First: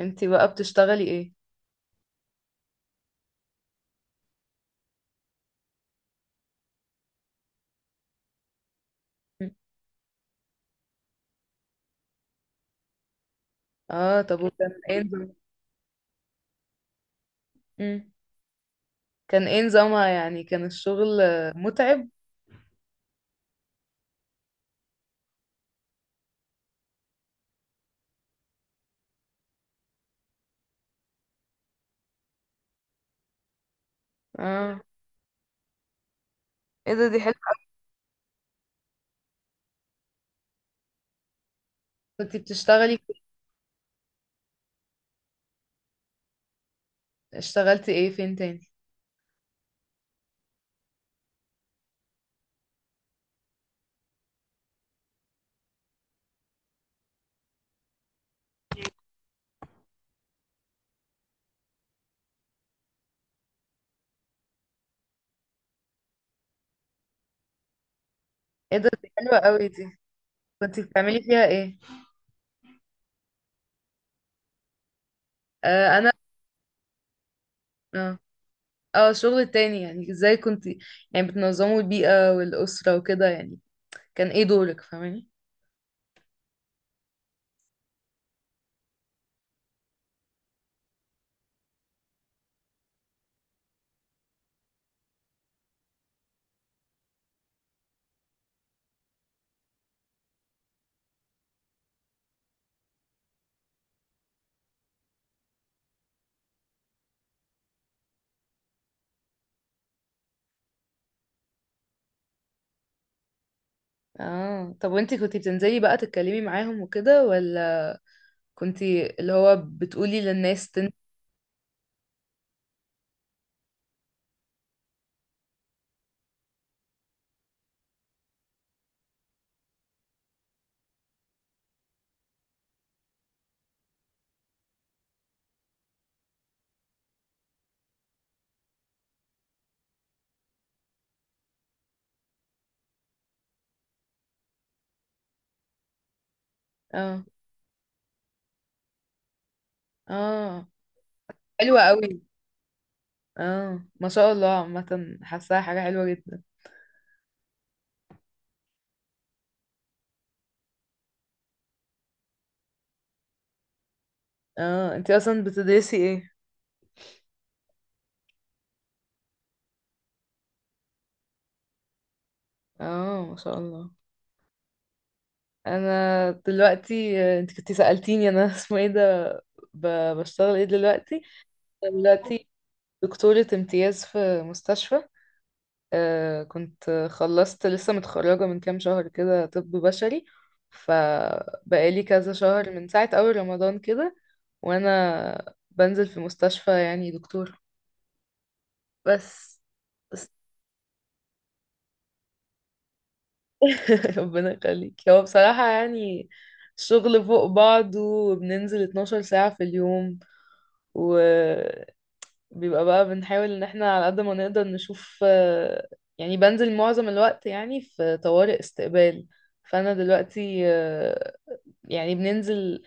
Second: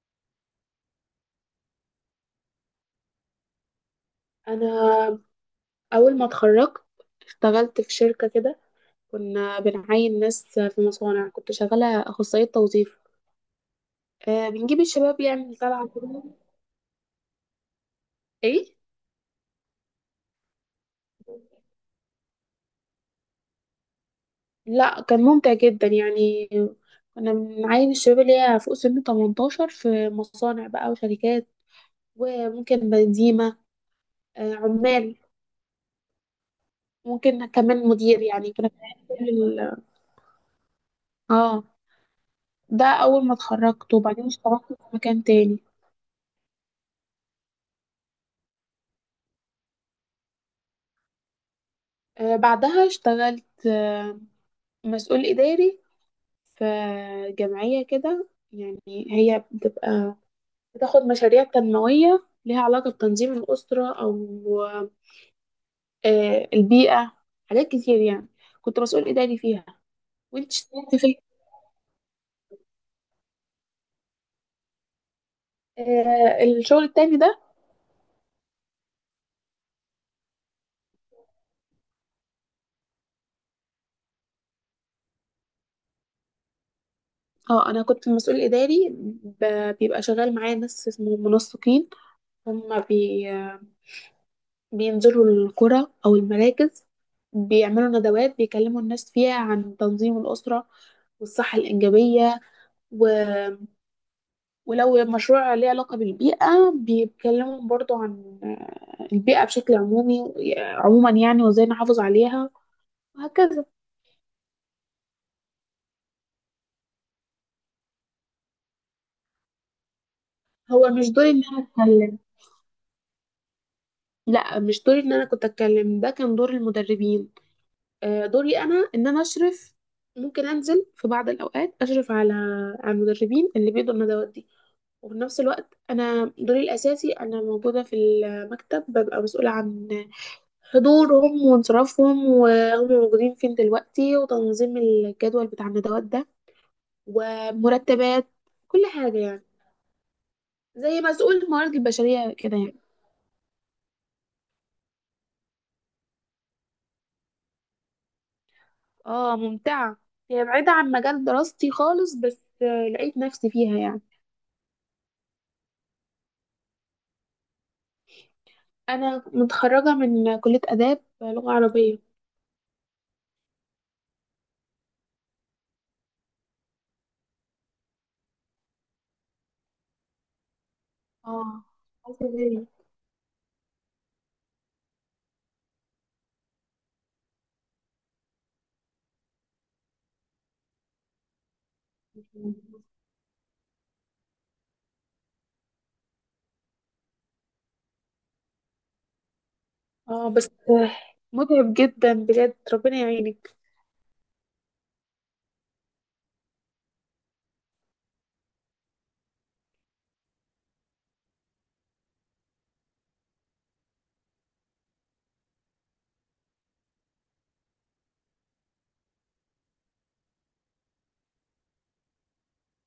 انتي بقى بتشتغلي ايه؟ انا اول ما اتخرجت اشتغلت في شركه كده. مم. كنا بنعين ناس في مصانع، كنت شغاله اخصائيه توظيف. اه، طب بنجيب الشباب يعني، طالعه كده. مم. ايه، كان ايه نظامها، يعني كان الشغل متعب؟ لا كان ممتع جدا يعني. كنا بنعين الشباب اللي هي فوق سن 18 في مصانع بقى وشركات، وممكن بنزيمه، آه اه، عمال، ايه ده، دي حلوة. ممكن كمان مدير. يعني كنا بنعين كل ال- اه كنتي ده. بتشتغلي؟ اول ما اتخرجت، وبعدين اشتغلت في مكان تاني. اشتغلتي ايه، فين تاني؟ آه، بعدها اشتغلت مسؤول إداري في جمعية كده. يعني هي بتبقى بتاخد مشاريع تنموية ليها علاقة بتنظيم الأسرة أو البيئة، حاجات كتير يعني. ايه كنت ده، مسؤول دي حلوة إداري فيها. قوي دي. وانت كنتي اشتغلت فين؟ بتعملي فيها ايه؟ آه انا الشغل التاني ده. اه اه، الشغل التاني، يعني ازاي كنتي، يعني بتنظموا البيئة والأسرة وكده، يعني كان ايه دورك؟ فاهماني؟ اه انا كنت مسؤول اداري، بيبقى شغال معايا ناس اسمهم منسقين. هم بي بينزلوا القرى او المراكز، بيعملوا ندوات، بيكلموا الناس فيها عن تنظيم الاسره والصحه الانجابيه و- ولو مشروع ليه علاقة بالبيئة بيتكلموا برضو عن البيئة بشكل عمومي، عموما يعني، وازاي نحافظ عليها وهكذا. اه، طب وانتي كنتي بتنزلي بقى تتكلمي معاهم وكده، ولا كنتي اللي هو بتقولي للناس هو مش دوري ان انا اتكلم، لا مش دوري ان انا كنت اتكلم، ده كان دور المدربين. دوري انا ان انا اشرف. ممكن انزل في بعض الاوقات اشرف على المدربين اللي بيدوا الندوات دي. وفي نفس الوقت انا دوري الاساسي انا موجودة في المكتب، ببقى مسؤولة عن حضورهم وانصرافهم وهم موجودين فين دلوقتي، وتنظيم الجدول بتاع الندوات ده، اه، ومرتبات، كل حاجة يعني. اه، زي مسؤول الموارد حلوة قوي. البشرية كده يعني. اه، ما شاء الله، عامة حاساها حاجة حلوة جدا. اه ممتعة، هي بعيدة عن مجال دراستي خالص، بس لقيت نفسي فيها يعني. اه، انتي اصلا بتدرسي ايه؟ أنا متخرجة من كلية آداب لغة عربية. اه، ما شاء الله. انا دلوقتي، انت كنتي سألتيني انا، اسمه ايه ده؟ بشتغل ايه دلوقتي؟ اه أنا عايزة دلوقتي أغير. دكتورة امتياز في مستشفى. كنت خلصت، لسه متخرجة من كام شهر كده، طب بشري. فبقالي كذا شهر من ساعة اول رمضان كده، وانا بنزل في مستشفى، يعني دكتور، بس. اه بس متعب جدا بجد، ربنا يعينك. ربنا يخليك. هو بصراحة يعني الشغل فوق بعضه، وبننزل 12 ساعة في اليوم، وبيبقى، بقى بنحاول ان احنا على قد ما نقدر نشوف، يعني بنزل معظم الوقت، يعني في طوارئ استقبال. فانا دلوقتي يعني بننزل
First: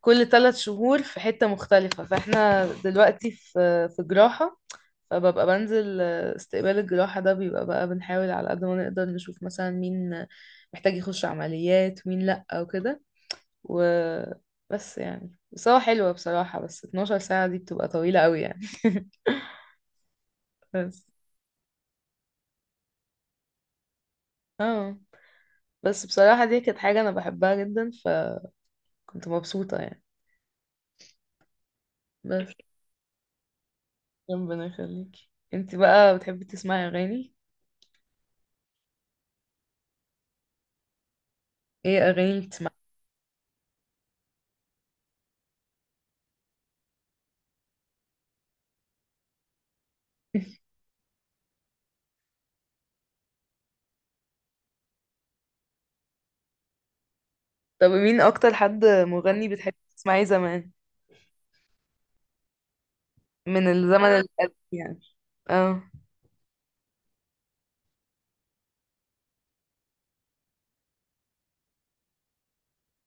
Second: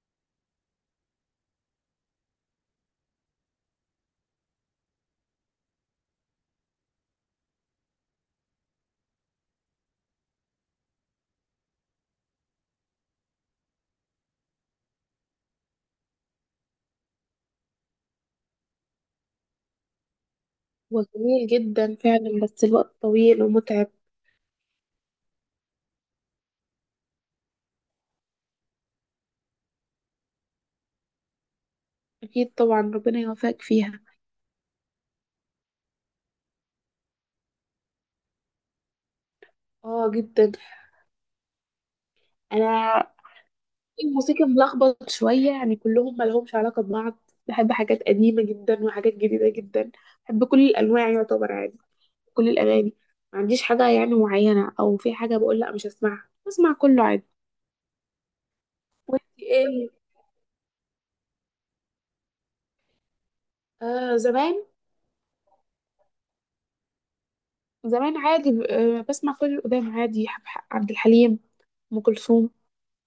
كل ثلاث شهور في حتة مختلفة. فاحنا دلوقتي في في جراحة. فببقى بنزل استقبال الجراحة ده، بيبقى بقى بنحاول على قد ما نقدر نشوف مثلا مين محتاج يخش عمليات، مين لأ، وكده، وبس يعني. بس هو حلوة بصراحة، بس 12 ساعة دي بتبقى طويلة قوي يعني، هو بس. جميل جدا فعلا، بس الوقت طويل ومتعب. اه، بس بصراحة دي كانت حاجة أنا بحبها جدا، فكنت مبسوطة يعني، بس. أكيد طبعا، ربنا يوفقك فيها. ربنا يخليكي. انتي بقى بتحبي تسمعي أغاني؟ اه جدا. ايه أغاني بتسمعي؟ أنا الموسيقى ملخبط شوية يعني، كلهم ملهمش علاقة ببعض. بحب حاجات قديمة جدا وحاجات جديدة جدا. بحب كل الأنواع يعتبر عادي، كل الأغاني، ما عنديش حاجة يعني معينة، أو في حاجة بقول لأ مش هسمعها، بسمع كله عادي. طب مين اكتر حد وانت مغني بتحبي ايه؟ تسمعيه زمان؟ من الزمن آه انا، القديم زمان. يعني. اه. زمان عادي، بسمع كل القدام عادي. عبد الحليم، أم كلثوم،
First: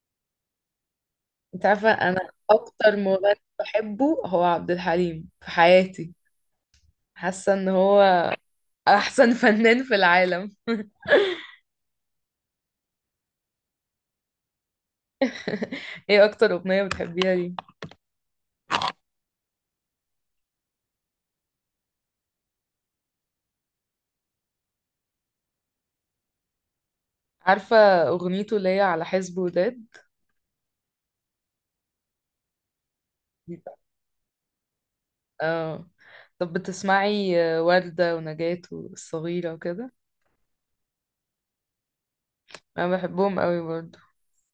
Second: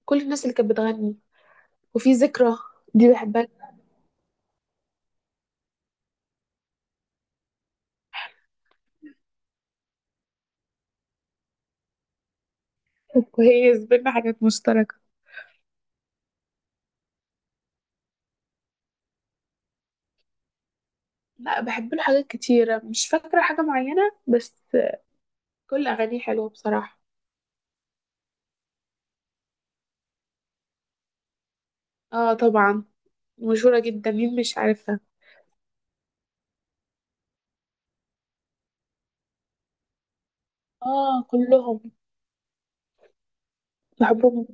كل الناس اللي كانت بتغني. انت عارفه، وفي انا ذكرى اكتر دي مغني بحبها. بحبه هو عبد الحليم في حياتي. حاسه ان هو احسن فنان في العالم. كويس، بينا حاجات مشتركة. ايه اكتر اغنيه بتحبيها ليه؟ لا بحب له حاجات كتيرة مش فاكرة حاجة معينة، بس كل أغانيه حلوة بصراحة. عارفه اغنيته اللي هي على حزب وداد، اه طبعا، دي بقى- مشهورة جدا، مين مش عارفها. اه، طب بتسمعي وردة ونجاة والصغيرة وكده؟ اه كلهم، انا بحبهم قوي برضو. بحبهم.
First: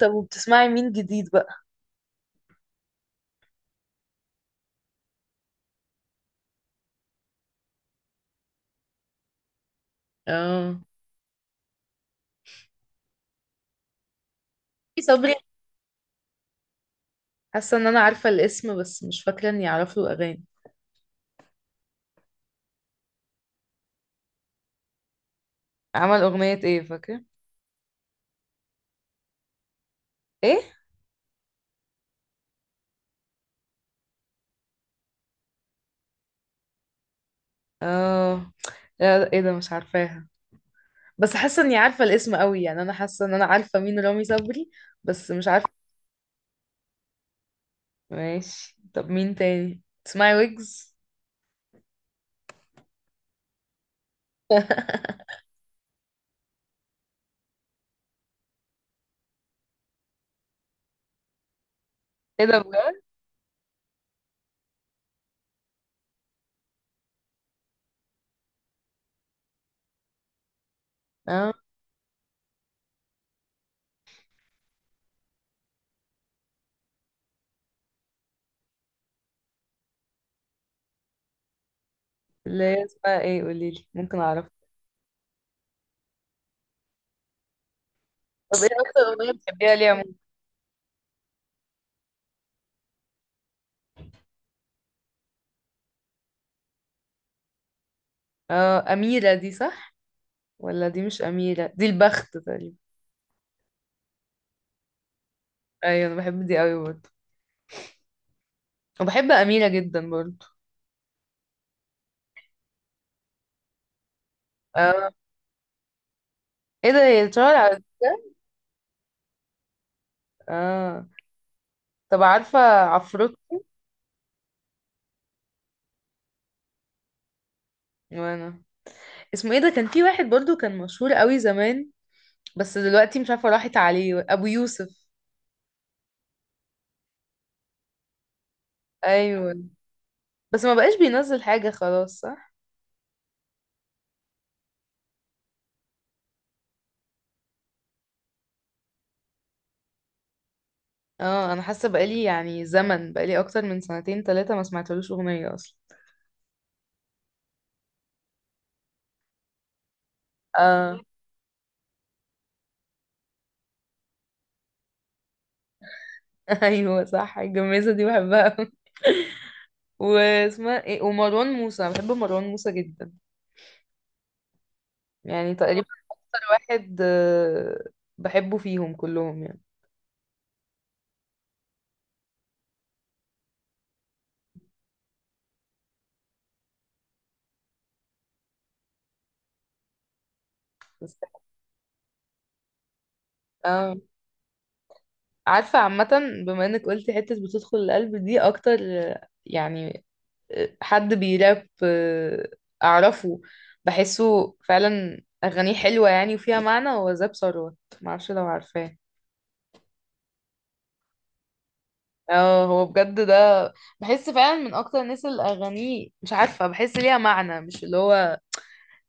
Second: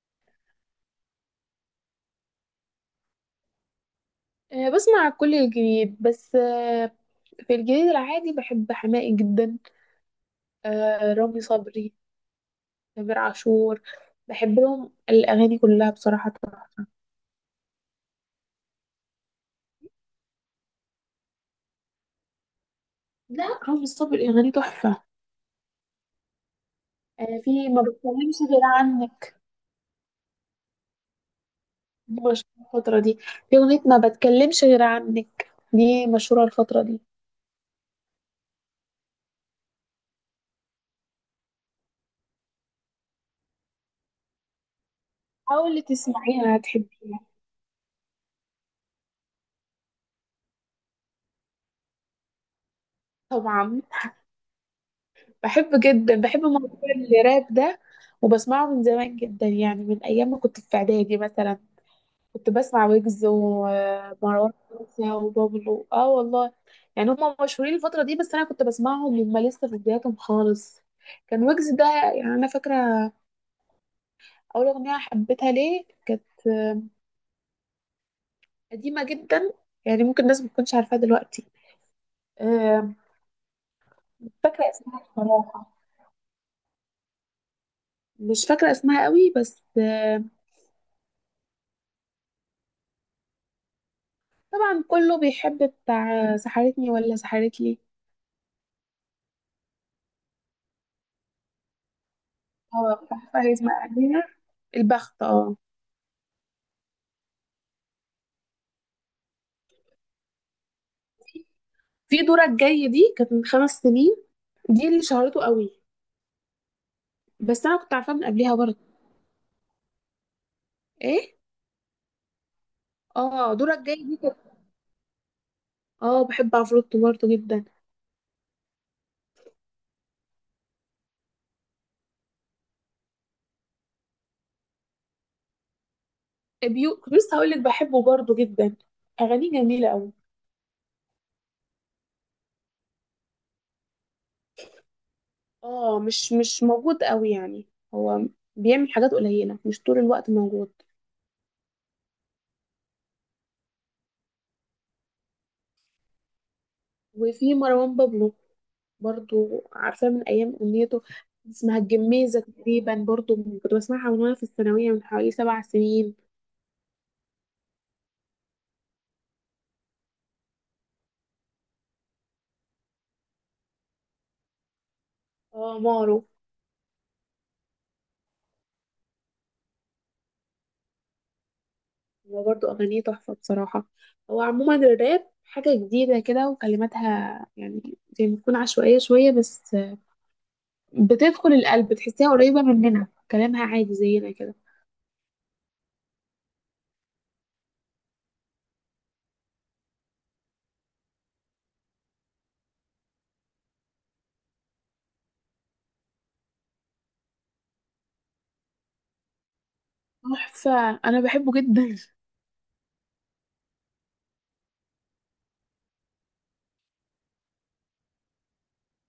طب وبتسمعي مين جديد بقى؟ آه بسمع كل الجديد، بس في الجديد العادي بحب حماقي جدا. اه، آه رامي صبري، تامر عاشور، بحب لهم صبري. الأغاني كلها بصراحة تحفة. حاسه ان انا عارفه الاسم بس مش فاكره اني اعرف له اغاني. لا رامي صبري أغاني تحفة. عمل اغنيه ايه، فاكره؟ في ما بتكلمش غير عنك، ايه؟ مشهورة الفترة دي. في أغنية ما بتكلمش غير عنك دي مشهورة الفترة دي. اه، لا، لا، ايه ده، مش عارفاها. بس حاسه اني عارفه الاسم قوي يعني، انا حاسه ان انا عارفه مين رامي صبري، بس مش عارفه. حاولي تسمعيها هتحبيها. ماشي، طب مين تاني تسمعي؟ ويجز؟ طبعا، بحب جدا، بحب موضوع الراب ده وبسمعه من زمان جدا يعني. من أيام ما كنت في إعدادي مثلا ايه كنت ده، بسمع بجد؟ ويجز ومروان موسى وبابلو. اه والله، يعني هما مشهورين الفترة دي، بس أنا كنت بسمعهم وهم لسه في بداياتهم خالص. كان اه، ويجز ده يعني، أنا فاكرة أول أغنية حبيتها ليه كانت قديمة جدا، يعني ممكن الناس ما تكونش عارفاها دلوقتي. اللي هي آه، اسمها ايه؟ قوليلي ممكن اعرف. فاكرة اسمها إيه؟ بصراحة مش طب ايه فاكرة اكتر اسمها اغنيه قوي، بس بتحبيها ليه عموما؟ طبعا كله بيحب بتاع سحرتني ولا سحرت لي. اه، اميره دي، صح؟ ولا دي مش اميره، دي البخت تقريبا. اه بتاع فايز مقادير، البخت، اه. ايوه، انا بحب دي قوي برضه، وبحب اميره جدا برضه. في دورك جاي دي كانت من 5 سنين، دي اللي آه. شهرته قوي، ايه ده، هي اتشهر بس انا على كنت عارفاها ده. من قبلها برضه. اه، ايه. طب عارفة عفروت؟ اه دورك جاي دي كانت. اه بحب عفروتو برضه جدا. وانا، اسمه ايه ده، كان في واحد برضو كان مشهور قوي زمان، بس دلوقتي مش عارفة راحت عليه، ابو يوسف. بيو كنت لسه هقول لك بحبه برضه جدا، اغانيه ايوه، جميلة قوي. بس ما بقاش بينزل حاجة خلاص، صح؟ اه مش موجود قوي يعني. هو بيعمل حاجات قليلة، مش طول الوقت موجود. اه، انا حاسة بقالي يعني زمن، بقالي اكتر من سنتين ثلاثة ما سمعتلوش اغنية اصلا. وفي مروان بابلو برضو عارفاه من أيام اه. أغنيته اسمها الجميزة تقريبا، برضو كنت بسمعها من وأنا في الثانوية، من حوالي 7 سنين. ايوه صح، الجميزة دي بحبها أوي. واسمها ايه؟ ومروان موسى، انا بحب مروان موسى جدا، يعني اه تقريبا مارو، اكتر واحد بحبه فيهم كلهم يعني. هو برضو أغانيه تحفة بصراحة. هو عموما الراب حاجة جديدة كده، وكلماتها يعني زي ما تكون عشوائية شوية، بس بس- بتدخل القلب، تحسيها قريبة مننا، كلامها اه، عادي زينا كده. عارفة، عامة بما انك قلتي حتة بتدخل القلب دي اكتر يعني حد بيراب اعرفه، بحسه فعلا اغانيه حلوة يعني وفيها معنى، هو زاب ثروت، معرفش لو عارفاه. تحفة، أنا بحبه جدا. اه، هو بجد ده، بحس فعلا من اكتر الناس اللي اغانيه، مش عارفة، بحس ليها معنى، مش اللي هو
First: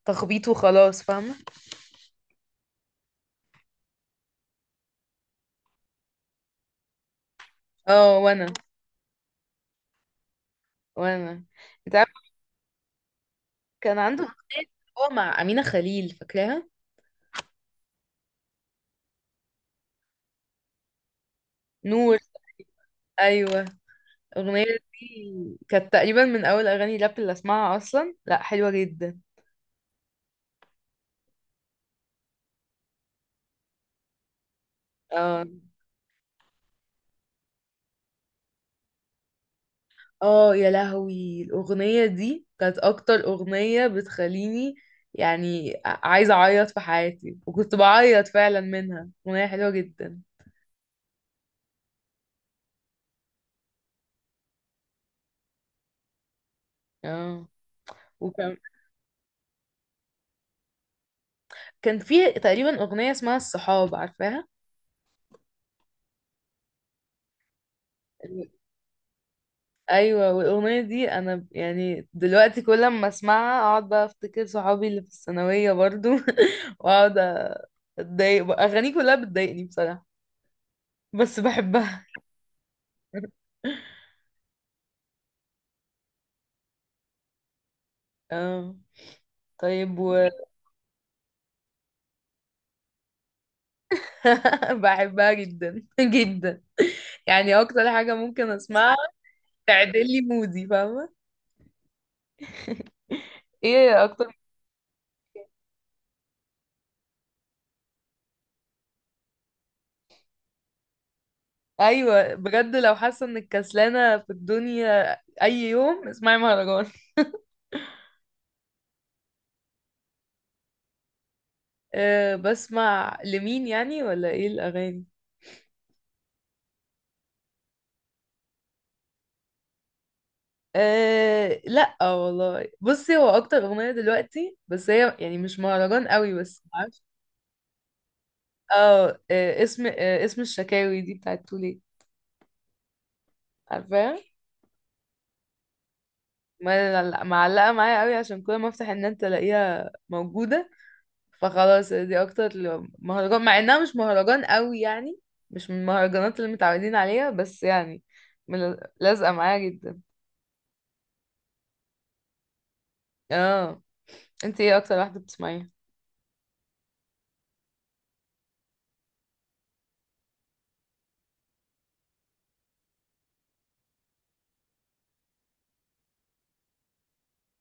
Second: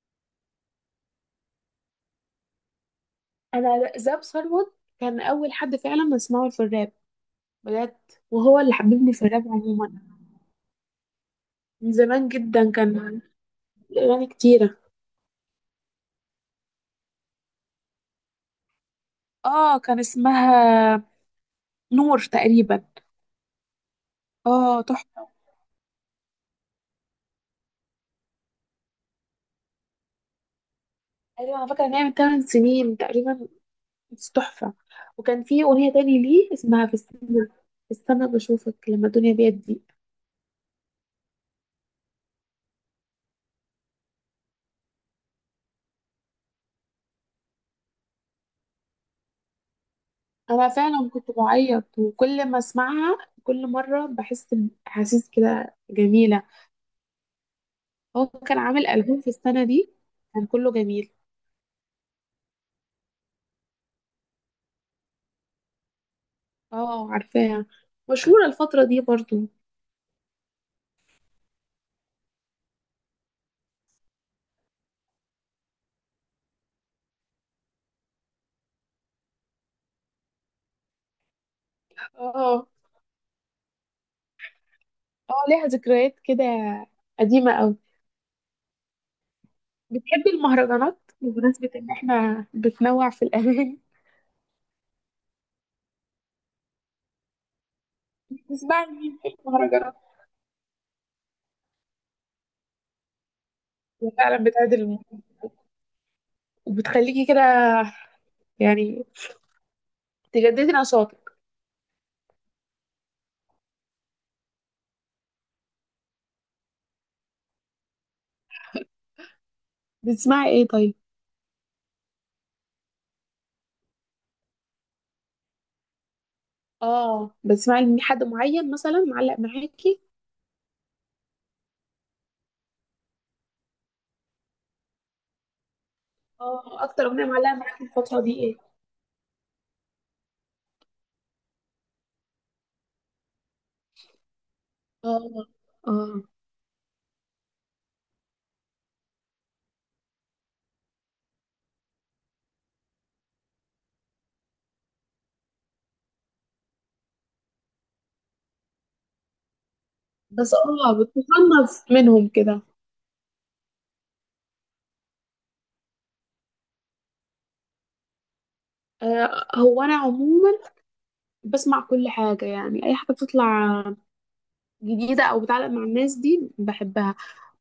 تخبيط وخلاص، فاهمة؟ انا زاب ثروت كان اول حد فعلا اسمعه في الراب بجد، اه، وانا، وهو اللي حببني في الراب عموما. وانا من انت زمان عارفة؟ جدا كان كان عنده اغاني اغنية، كتيره. هو مع أمينة خليل، فاكراها؟ اه كان اسمها نور. نور تقريبا. ايوه، الأغنية اه تحفه. دي كانت تقريبا من أول أغاني راب اللي أسمعها أصلا، لأ حلوة جدا. ايوه انا فاكره ان هي من 8 سنين تقريبا، بس تحفه. اه، وكان في اغنيه تاني ليه اسمها في السنه، في السنه بشوفك لما الدنيا بيضيق. اه، يا لهوي، الأغنية دي كانت أكتر أغنية بتخليني، يعني عايزة أعيط في حياتي، وكنت بعيط فعلا منها. أغنية حلوة جدا. انا فعلا كنت بعيط، وكل ما اسمعها كل مره بحس باحاسيس كده جميله. اه، هو وكان كان عامل ألبوم في السنة دي، كان كله جميل. كان في تقريبا أغنية اسمها الصحاب، عارفاها؟ اه عارفاها، مشهورة الفترة دي برضو. أيوة، والأغنية دي أنا، يعني دلوقتي كل ما أسمعها أقعد بقى أفتكر صحابي اللي في الثانوية برضو. واقعد اتضايق بقى. اغانيه كلها بتضايقني بصراحة، بس بحبها. اه. اه ليها ذكريات كده قديمة أوي. اه، طيب و بتحبي المهرجانات؟ بمناسبة إن احنا بتنوع في الأغاني. بحبها جدا، جدا. يعني اكتر حاجة ممكن بتسمعي اسمعها مين في المهرجانات؟ تعدل لي مودي، فاهمة؟ ايه اكتر؟ وفعلا بتعدل المود، وبتخليكي كده يعني تجددي نشاطك. ايوه بجد، لو حاسة انك كسلانة في الدنيا، اي يوم اسمعي مهرجان. بتسمعي ايه طيب؟ أه، بسمع لمين يعني، ولا ايه الاغاني؟ اه، بتسمعي لمين؟ حد معين مثلا معلق معاكي؟ أه، لا والله، بصي، هو اكتر اغنية دلوقتي، بس هي يعني مش مهرجان قوي، بس. اه أكتر أغنية معلقة معاكي الفترة دي ايه؟ اه، اسم الشكاوي دي بتاعت تولي، عارفاها؟ اه. اه معلقة معايا قوي عشان كل ما افتح النت الاقيها موجودة. فخلاص دي اكتر مهرجان، مع انها مش مهرجان قوي يعني، مش من المهرجانات اللي متعودين عليها، بس يعني لازقة معايا جدا. بس بتتخلص منهم كده. اه، انت ايه اكتر واحدة بتسمعيها؟ هو انا عموما بسمع كل حاجه يعني، اي حاجه بتطلع جديده او بتعلق مع الناس دي بحبها.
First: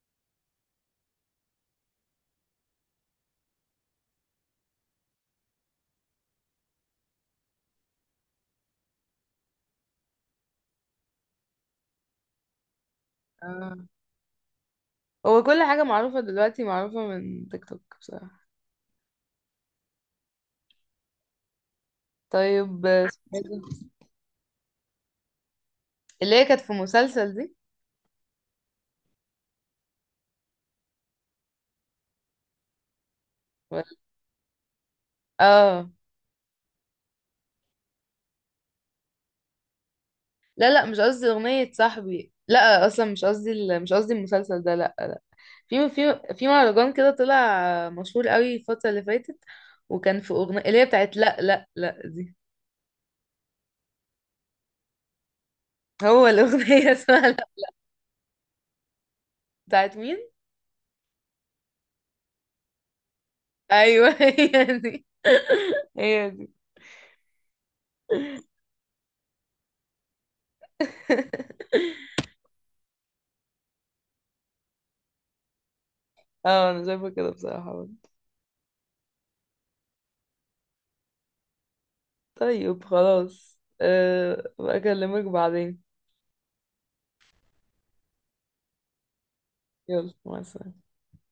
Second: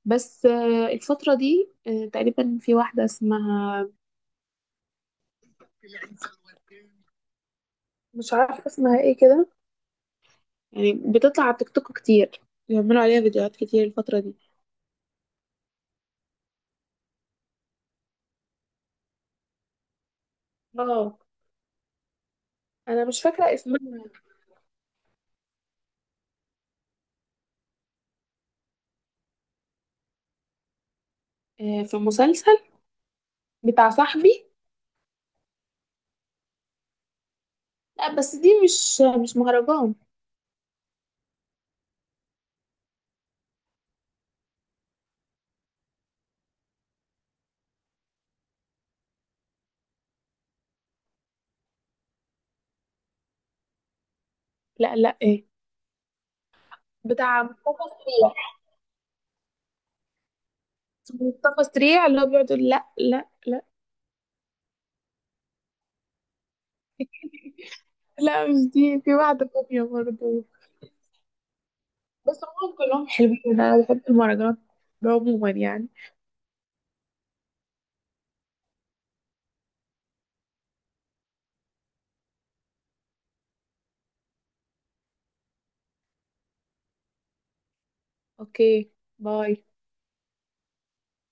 بس الفتره دي تقريبا في واحده اسمها، مش عارفه اسمها ايه كده، يعني بتطلع على تيك توك كتير، بيعملوا عليها فيديوهات كتير اه، الفتره دي. هو كل حاجة معروفة دلوقتي، معروفة من تيك توك بصراحة. اه طيب انا مش فاكره اسمها. اللي هي كانت في مسلسل دي، في مسلسل ولا- بتاع صاحبي، اه، لا بس دي مش مهرجان. لا لا، مش قصدي أغنية صاحبي، لا أصلا مش قصدي مش قصدي المسلسل ده، لا لا. في مهرجان كده طلع مشهور قوي الفترة اللي فاتت، وكان في أغنية اللي هي بتاعت لا لا لا دي. لا لا ايه. هو الأغنية، اسمها بتاع لا، مصطفى سعيد، بتاعت مين؟ مصطفى سريع اللي هو بيقعد يقول لا لا لا. أيوه، هي دي، هي دي. لا مش دي، في واحدة تانية برضه. بس هم كلهم حلوين، أنا بحب المهرجانات عموما يعني. اه، أنا شايفة كده بصراحة. طيب خلاص، أه بكلمك بعدين. أوكي، باي. يلا مع السلامة.